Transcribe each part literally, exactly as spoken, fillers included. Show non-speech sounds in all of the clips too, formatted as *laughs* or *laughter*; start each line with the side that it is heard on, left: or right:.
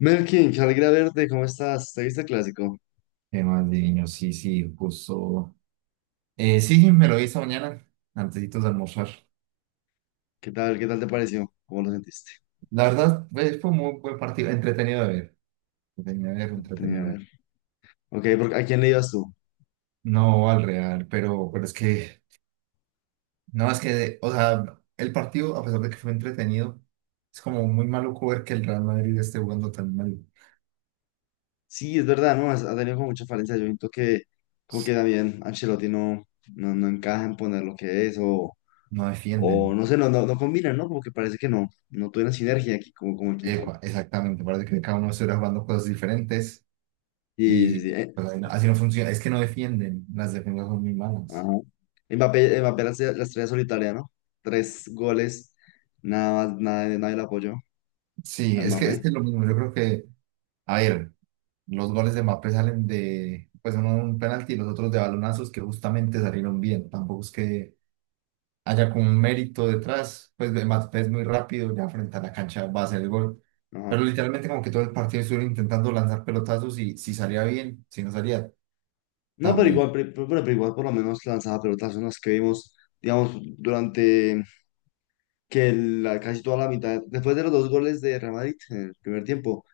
left: Melkin, qué alegría verte, ¿cómo estás? ¿Te viste el clásico?
right: Qué más divino, sí, sí, justo. Eh, sí, me lo vi esta mañana, antesitos de almorzar.
left: ¿Qué tal? ¿Qué tal te pareció? ¿Cómo lo sentiste?
right: La verdad, eh, fue un muy buen partido, entretenido de ver, entretenido de ver, entretenido
left: Tenía
right: de
left: que
right: ver.
left: ver. Ok, porque ¿a quién le ibas tú?
right: No al Real, pero, pero es que, no, es que, o sea, el partido, a pesar de que fue entretenido, es como muy maluco ver que el Real Madrid esté jugando tan mal.
left: Sí, es verdad, ¿no? Has- Ha tenido como mucha falencia. Yo siento que como que también Ancelotti no, no, no encaja en poner lo que es o,
right: No
left: o
right: defienden.
left: no sé, no, no, no combina, ¿no? Como que parece que no, no tuvieron sinergia aquí como, como equipo.
right: Epa, exactamente, parece que cada uno estuviera jugando cosas diferentes
left: Y sí, sí,
right: y
left: eh,
right: pues, así no así no funciona. Es que no defienden, las defensas son muy
left: ajá.
right: malas.
left: Mbappé, Mbappé, la, estrella la estrella solitaria, ¿no? Tres goles, nada más, nada, nadie le apoyó
right: Sí,
left: a
right: es que es
left: Mbappé.
right: que lo mismo. Yo creo que, a ver, los goles de Mbappé salen de, pues uno de un penalti y los otros de balonazos que justamente salieron bien. Tampoco es que haya como un mérito detrás. Pues de Mbappé es muy rápido, ya frente a la cancha va a hacer el gol. Pero literalmente como que todo el partido estuvieron intentando lanzar pelotazos y si salía bien, si no salía,
left: No, pero
right: también.
left: igual, pero, pero- igual por lo menos lanzaba pelotas, unas que vimos, digamos, durante que la- casi toda la mitad, después de los dos goles de Real Madrid en el primer tiempo,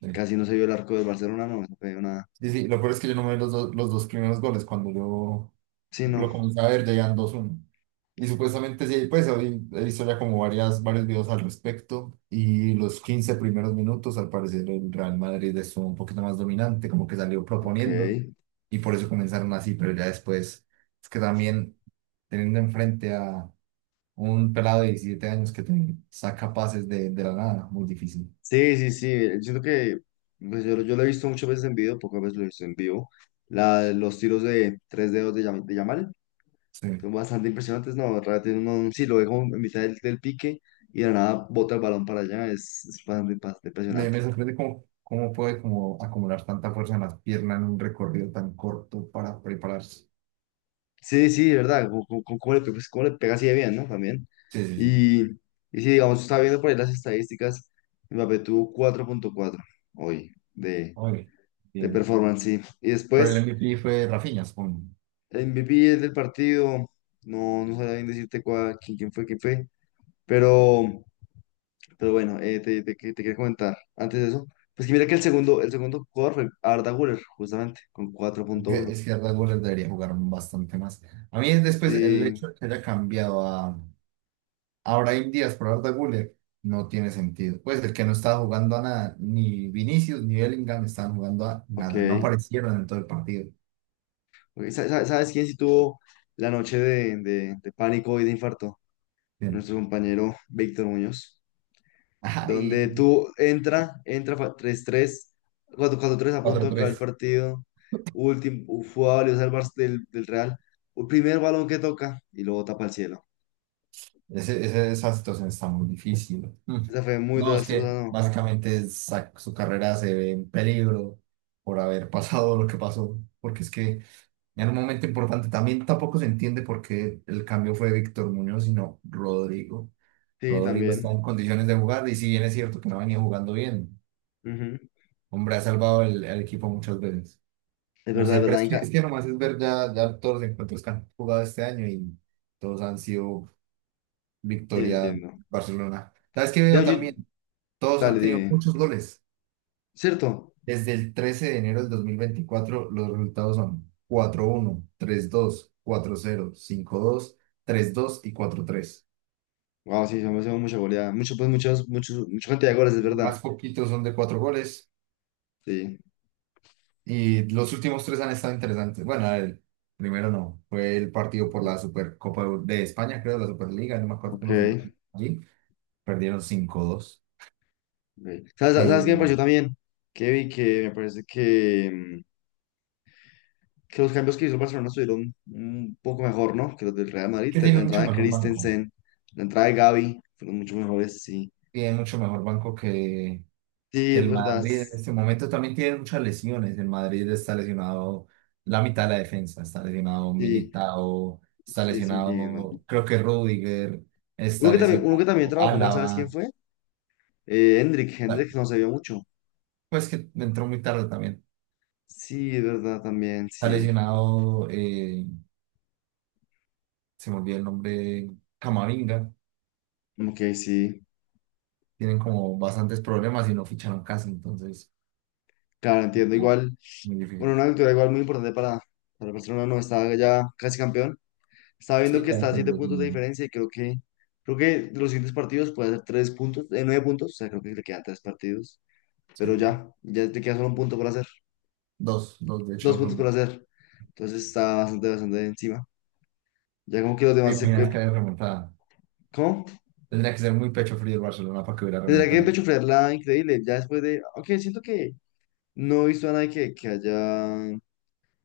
right: Sí.
left: casi no se vio el arco del Barcelona, no, no se vio nada.
right: Sí, sí, lo peor es que yo no me vi los, dos- los dos primeros goles. Cuando yo
left: Sí, no,
right: lo comencé a ver, ya iban dos uno. Y supuestamente sí, pues hoy he visto ya como varias, varios videos al respecto. Y los quince primeros minutos, al parecer, el Real Madrid estuvo un poquito más dominante, como que salió proponiendo.
left: ok.
right: Y por eso comenzaron así, pero ya después, es que también teniendo enfrente a un pelado de diecisiete años que te saca pases de, de la nada, muy difícil.
left: Sí, sí, sí, siento que pues, yo, yo lo he visto muchas veces en video, pocas veces lo he visto en vivo. La, los tiros de tres dedos de, Yam- de Yamal
right: Sí.
left: son bastante impresionantes, no, realmente uno sí lo ve como en mitad del, del pique y de la nada bota el balón para allá, es, es bastante bastante
right: Me,
left: impresionante.
right: me sorprende cómo, cómo puede como acumular tanta fuerza en las piernas en un recorrido tan corto para prepararse.
left: Sí, sí, ¿verdad? ¿Cómo, cómo- cómo le, pe- pues, cómo le pega así de bien, ¿no? También.
right: Sí, sí, sí.
left: Y, y si digamos, estaba viendo por ahí las estadísticas, Mbappé tuvo cuatro punto cuatro hoy de,
right: Oye,
left: de
right: bien.
left: performance, sí. Y
right: Pero el
left: después,
right: M V P fue Rafinha, supongo.
left: el M V P del partido, no, no sabía bien decirte cuál, quién, quién fue, quién fue, pero, pero bueno, eh, te, te, que- te quería comentar antes de eso, pues que mira que el segundo, el segundo jugador fue Arda Güler, justamente, con cuatro
right: Es
left: punto
right: que
left: uno
right: es que a Red debería jugar bastante más. A mí después el
left: Sí,
right: hecho de que haya cambiado a, a Brahim Díaz por Arda Güler no tiene sentido. Pues el que no estaba jugando a nada, ni Vinicius ni Bellingham estaban jugando a
left: ok.
right: nada. No aparecieron en todo el partido.
left: Güey, sa- sa- ¿sabes quién sí tuvo la noche de, de- de pánico y de infarto?
right: Bien.
left: Nuestro compañero Víctor Muñoz. Donde
right: Ay,
left: tú entra, entra fa- tres 3 cuatro cuatro cuatro tres a punto
right: cuatro
left: de acabar el
right: tres
left: partido. Último, fue a valiosa el Barça del, del Real. El primer balón que toca y luego tapa el cielo.
right: Ese, ese- esa situación está muy difícil. Mm.
left: Esa fue muy
right: No, es que
left: desastrosa, ¿no?
right: básicamente sa- su carrera se ve en peligro por haber *laughs* pasado lo que pasó, porque es que en un momento importante también tampoco se entiende por qué el cambio fue Víctor Muñoz, sino Rodrigo.
left: Sí,
right: Rodrigo está
left: también.
right: en condiciones de jugar y si bien es cierto que no venía jugando bien,
left: Ujú.
right: hombre, ha salvado el, el equipo muchas veces.
left: Es
right: No
left: verdad,
right: sé,
left: es
right: pero
left: verdad,
right: es que,
left: Inca.
right: es que nomás es ver ya, ya todos los encuentros que han jugado este año y todos han sido
left: Sí,
right: victoria
left: entiendo.
right: Barcelona. ¿Sabes qué
left: Ya,
right: veo
left: yo-
right: también? Todos han
left: dale,
right: tenido
left: dime.
right: muchos goles.
left: ¿Cierto?
right: Desde el trece de enero del dos mil veinticuatro los resultados son cuatro uno, tres dos, cuatro cero, cinco dos, tres dos y cuatro tres.
left: Wow, sí, se me hace mucha goleada. Mucho, pues, muchos, muchos, mucha cantidad de goles, es verdad.
right: Más poquitos son de cuatro goles
left: Sí.
right: y los últimos tres han estado interesantes. Bueno, el primero no, fue el partido por
left: Ok,
right: la Supercopa de España, creo, la Superliga, no me acuerdo cómo se llama
left: ok.
right: allí. Perdieron cinco dos.
left: ¿Sabes,
right: Eh,
left: sabes qué me pareció también? Que vi que me parece que, mm, que los cambios que hizo el Barcelona estuvieron un poco mejor, ¿no? Que los del Real Madrid.
right: que
left: La
right: tiene mucho
left: entrada de
right: mejor banco.
left: Christensen, la entrada de Gavi, fueron mucho mejores, sí.
right: Tiene mucho mejor banco que,
left: Sí,
right: que
left: es
right: el
left: verdad.
right: Madrid en este momento también tiene muchas lesiones. El Madrid está lesionado la mitad de la defensa, está lesionado
left: Sí,
right: Militao, está
left: sí, sí, entiendo.
right: lesionado, creo que Rudiger,
left: Uno
right: está
left: que también, uno que también
right: lesionado
left: trabajó mal, ¿sabes quién
right: Álava,
left: fue? Eh, Hendrik,
right: pa-
left: Hendrik no se vio mucho.
right: pues que entró muy tarde también.
left: Sí, es verdad, también,
right: Está
left: sí.
right: lesionado, eh, se me olvidó el nombre, Camavinga.
left: Ok, sí.
right: Tienen como bastantes problemas y no ficharon casi, entonces
left: Claro, entiendo. Igual,
right: muy
left: bueno,
right: difícil.
left: una victoria igual muy importante para, para el Barcelona, no estaba ya casi campeón. Estaba viendo
right: Sí,
left: que
right: ya
left: está a siete
right: depende de sí,
left: puntos de
right: mismo.
left: diferencia y creo que, creo que los siguientes partidos puede hacer tres puntos, eh, nueve puntos, o sea, creo que le quedan tres partidos,
right: Sí.
left: pero
right: Sí.
left: ya, ya te queda solo un punto por hacer,
right: Dos, dos de
left: dos
right: hecho.
left: puntos
right: Son
left: por
right: dos.
left: hacer. Entonces está bastante, bastante encima. Ya como que los
right: ¿Te
left: demás se...
right: imaginas
left: eh,
right: que haya remontada?
left: ¿Cómo?
right: Tendría que ser muy pecho frío el Barcelona para que hubiera
left: Tendrá que
right: remontado.
left: pechofrearla increíble, ya después de... Ok, siento que no he visto a nadie que, que haya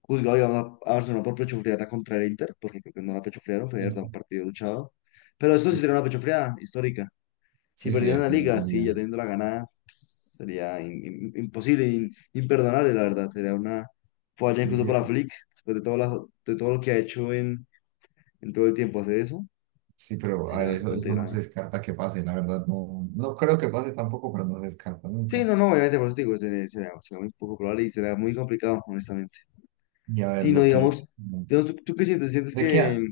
left: juzgado, digamos, a, a Barcelona por pechofrearla contra el Inter, porque creo que no la pechofrearon, fue de
right: Es-
left: verdad un partido luchado. Pero esto sí
right: es-
left: será una pechofreada histórica. Si
right: sí, sí,
left: perdieran
right: es
left: la liga,
right: muy
left: sí, ya
right: bien,
left: teniendo la ganada, pues, sería im- im- imposible, in- imperdonable, la verdad. Sería una falla
right: muy
left: incluso para
right: bien.
left: Flick, después de todo, la- de todo lo que ha hecho en, en todo el tiempo hacer eso,
right: Sí, pero a
left: sería
right: ver, eso,
left: bastante
right: eso no se
left: grave.
right: descarta que pase, la verdad. No, no creo que pase tampoco, pero no se descarta nunca.
left: Sí, no, no, obviamente, por eso te digo, sería, sería, sería muy poco probable y sería muy complicado, honestamente.
right: Y a ver,
left: Si no,
right: lo que le,
left: digamos,
right: no.
left: digamos, ¿tú, tú qué sientes? ¿Sientes
right: Le
left: que
right: queda,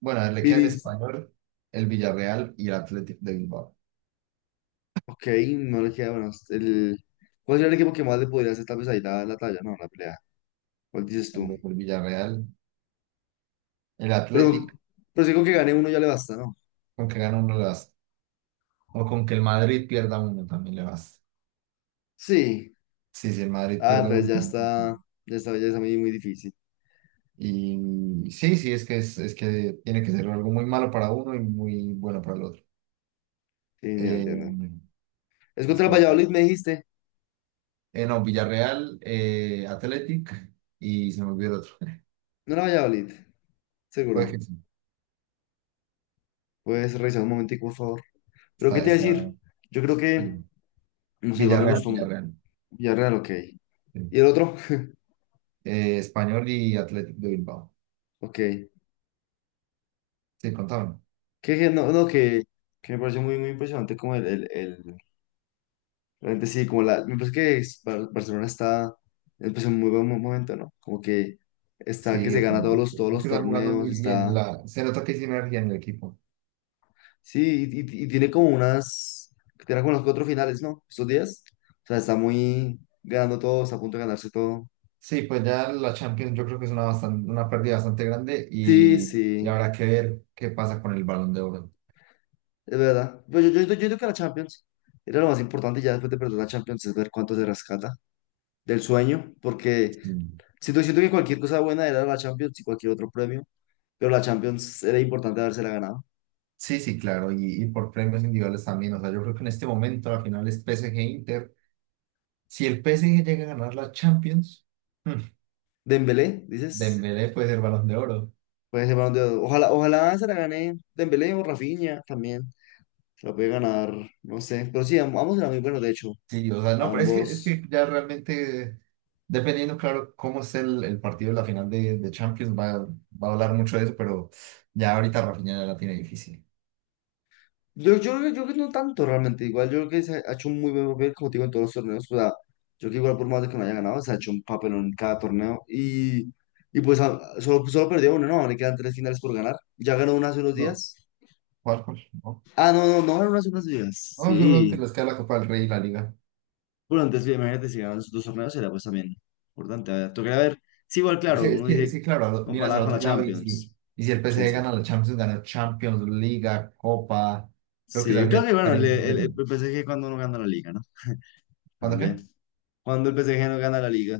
right: bueno, a ver, le queda el
left: Vini,
right: Español, el Villarreal y el Athletic de Bilbao.
left: ok, no le queda, bueno, el, ¿cuál sería el equipo que más le podría hacer tal vez ahí la, la talla? No, la pelea. ¿Cuál dices
right: Tal
left: tú?
right: vez El Villarreal, el
left: Pero,
right: Athletic,
left: pero si con que gane uno ya le basta, ¿no?
right: con que gana uno le basta. O con que el Madrid pierda uno también le basta.
left: Sí,
right: Sí, si el Madrid
left: ah,
right: pierde
left: entonces
right: uno.
left: ya está, ya está, ya está muy, muy difícil.
right: Y sí, sí, es que, es, es que tiene que ser algo muy malo para uno y muy bueno para el otro.
left: Sí, ya entiendo.
right: Eh,
left: Es contra el
right: Espera, espera.
left: Valladolid, me dijiste.
right: Eh, no, Villarreal, eh, Athletic y se me olvidó el otro. *laughs*
left: No era Valladolid,
right: Puede
left: seguro.
right: que sí.
left: Puedes revisar un momentico, por favor. Pero, ¿qué
right: Está,
left: te iba a
right: está,
left: decir? Yo creo que,
right: sí.
left: no sé, igual me
right: Villarreal,
left: gustó un-
right: Villarreal.
left: Villarreal, ok.
right: Sí.
left: ¿Y el otro? *laughs*
right: Eh, Español y Athletic de Bilbao.
left: Ok. Que,
right: Sí, contaban.
left: que no, no, que, que me pareció muy, muy impresionante como el, el, el- realmente sí, como la, me parece que es- Bar- Barcelona está, empezó en muy buen momento, ¿no? Como que está, que
right: Sí,
left: se gana todos
right: están,
left: los,
right: es
left: todos los
right: que están jugando
left: torneos,
right: muy bien.
left: está.
right: La, se nota que hay sinergia en el equipo.
left: Sí, y, y- y tiene como unas, tiene como unos cuatro finales, ¿no? Estos días. O sea, está muy ganando todo, está a punto de ganarse todo.
right: Sí, pues ya la Champions yo creo que es una, bastan- una pérdida bastante grande
left: Sí,
right: y, y
left: sí,
right: habrá que ver qué pasa con el Balón de Oro.
left: es verdad. Pero yo, yo, yo creo que la Champions era lo más importante ya después de perder la Champions, es ver cuánto se rescata del sueño, porque
right: Mm.
left: siento, siento que cualquier cosa buena era la Champions y cualquier otro premio, pero la Champions era importante habérsela ganado.
right: Sí, sí, claro, y, y por premios individuales también. O sea, yo creo que en este momento la final es P S G Inter. Si el P S G llega a ganar la Champions, mm,
left: Dembélé, dices,
right: Dembélé puede ser Balón de Oro.
left: puede ser Balón de Oro. Ojalá, ojalá se la gane Dembélé o Rafinha también. La puede ganar, no sé. Pero sí, am- ambos eran muy buenos, de hecho.
right: Sí, o sea, no, pero es que, es
left: Ambos.
right: que ya realmente, dependiendo, claro, cómo esté el, el partido de la final de, de Champions, va, va a hablar mucho de eso, pero ya ahorita Rafinha ya la tiene difícil.
left: Yo, yo, creo- yo creo que no tanto realmente. Igual yo creo que se ha hecho un muy buen papel, como te digo, en todos los torneos. O sea, yo creo que igual por más de que no haya ganado, se ha hecho un papel en cada torneo. Y, y pues a- solo, solo perdió uno, ¿no? Le quedan tres finales por ganar. Ya ganó una hace unos
right: No,
left: días.
right: ¿cuál, cuál? No,
left: Ah, no, no, no ganó una hace unos días.
right: no, solo te
left: Sí.
right: les queda la Copa del Rey y la Liga.
left: Bueno, antes, sí, imagínate, si ganan esos dos torneos, sería pues también importante. A ver, tocaría ver. Sí, igual,
right: Es
left: claro,
right: que, es
left: uno
right: que, es
left: dice,
right: que, claro, al- miras
left: comparada
right: al
left: con la
right: otro lado y si,
left: Champions.
right: y si el
left: Sí,
right: P S G
left: sí.
right: gana la Champions, gana Champions, Liga, Copa, creo que se
left: Sí,
right: hacía
left: creo
right: el
left: que bueno, el,
right: tarea
left: el,
right: completo.
left: el P S G cuando no gana la liga, ¿no?
right: ¿Cuándo
left: También.
right: qué?
left: Cuando el P S G no gana la liga.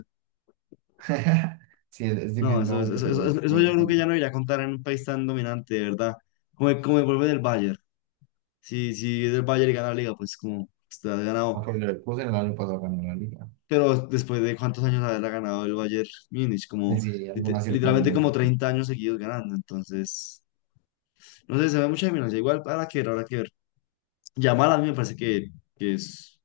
right: *laughs* Sí, es, es
left: No,
right: difícil,
left: eso,
right: ¿no?
left: eso, eso,
right: Pero,
left: eso- eso
right: pero
left: yo
right: no
left: creo que ya
right: tanto.
left: no iría a contar en un país tan dominante, de verdad. Como, el- como el volver del Bayern. Si, si es del Bayern y gana la liga, pues como te has ganado.
right: Aunque el Leverkusen el año pasado ganó la Liga.
left: Pero después de cuántos años haberla ganado el Bayern Múnich,
right: Y
left: como
right: si alguna
left: lite-
right: cierta
left: literalmente
right: no.
left: como treinta años seguidos ganando. Entonces, no sé, se ve mucha dominancia. Igual, habrá que ver, habrá que ver. Yamal a mí me parece que, que es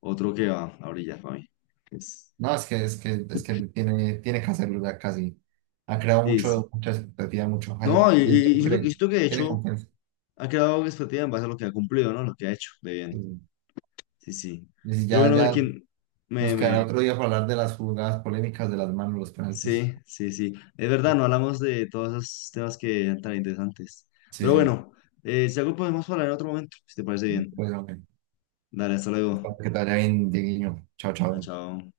left: otro que va a brillar para mí. Es,
right: No, es que, es que, es que tiene, tiene que hacerlo ya casi. Ha creado
left: sí, sí.
right: mucho, mucha expectativa, mucho hype.
left: No, y,
right: Y él
left: y-
right: te
left: y siento, y
right: cree,
left: siento que de
right: tiene
left: hecho
right: confianza.
left: ha creado expectativa en base a lo que ha cumplido, ¿no? Lo que ha hecho de bien.
right: Sí.
left: Sí, sí.
right: Y si
left: Pero
right: ya,
left: bueno, a ver
right: ya
left: quién
right: nos
left: me,
right: quedará
left: me...
right: otro día para hablar de las jugadas polémicas de las manos, los penaltis.
left: Sí, sí, sí. Es verdad, no hablamos de todos esos temas que eran tan interesantes.
right: Sí,
left: Pero
right: sí.
left: bueno, eh, si algo podemos hablar en otro momento, si te parece bien.
right: Bueno,
left: Dale, hasta luego.
right: que estará bien, Dieguiño. Chao, chao.
left: Ah, chao.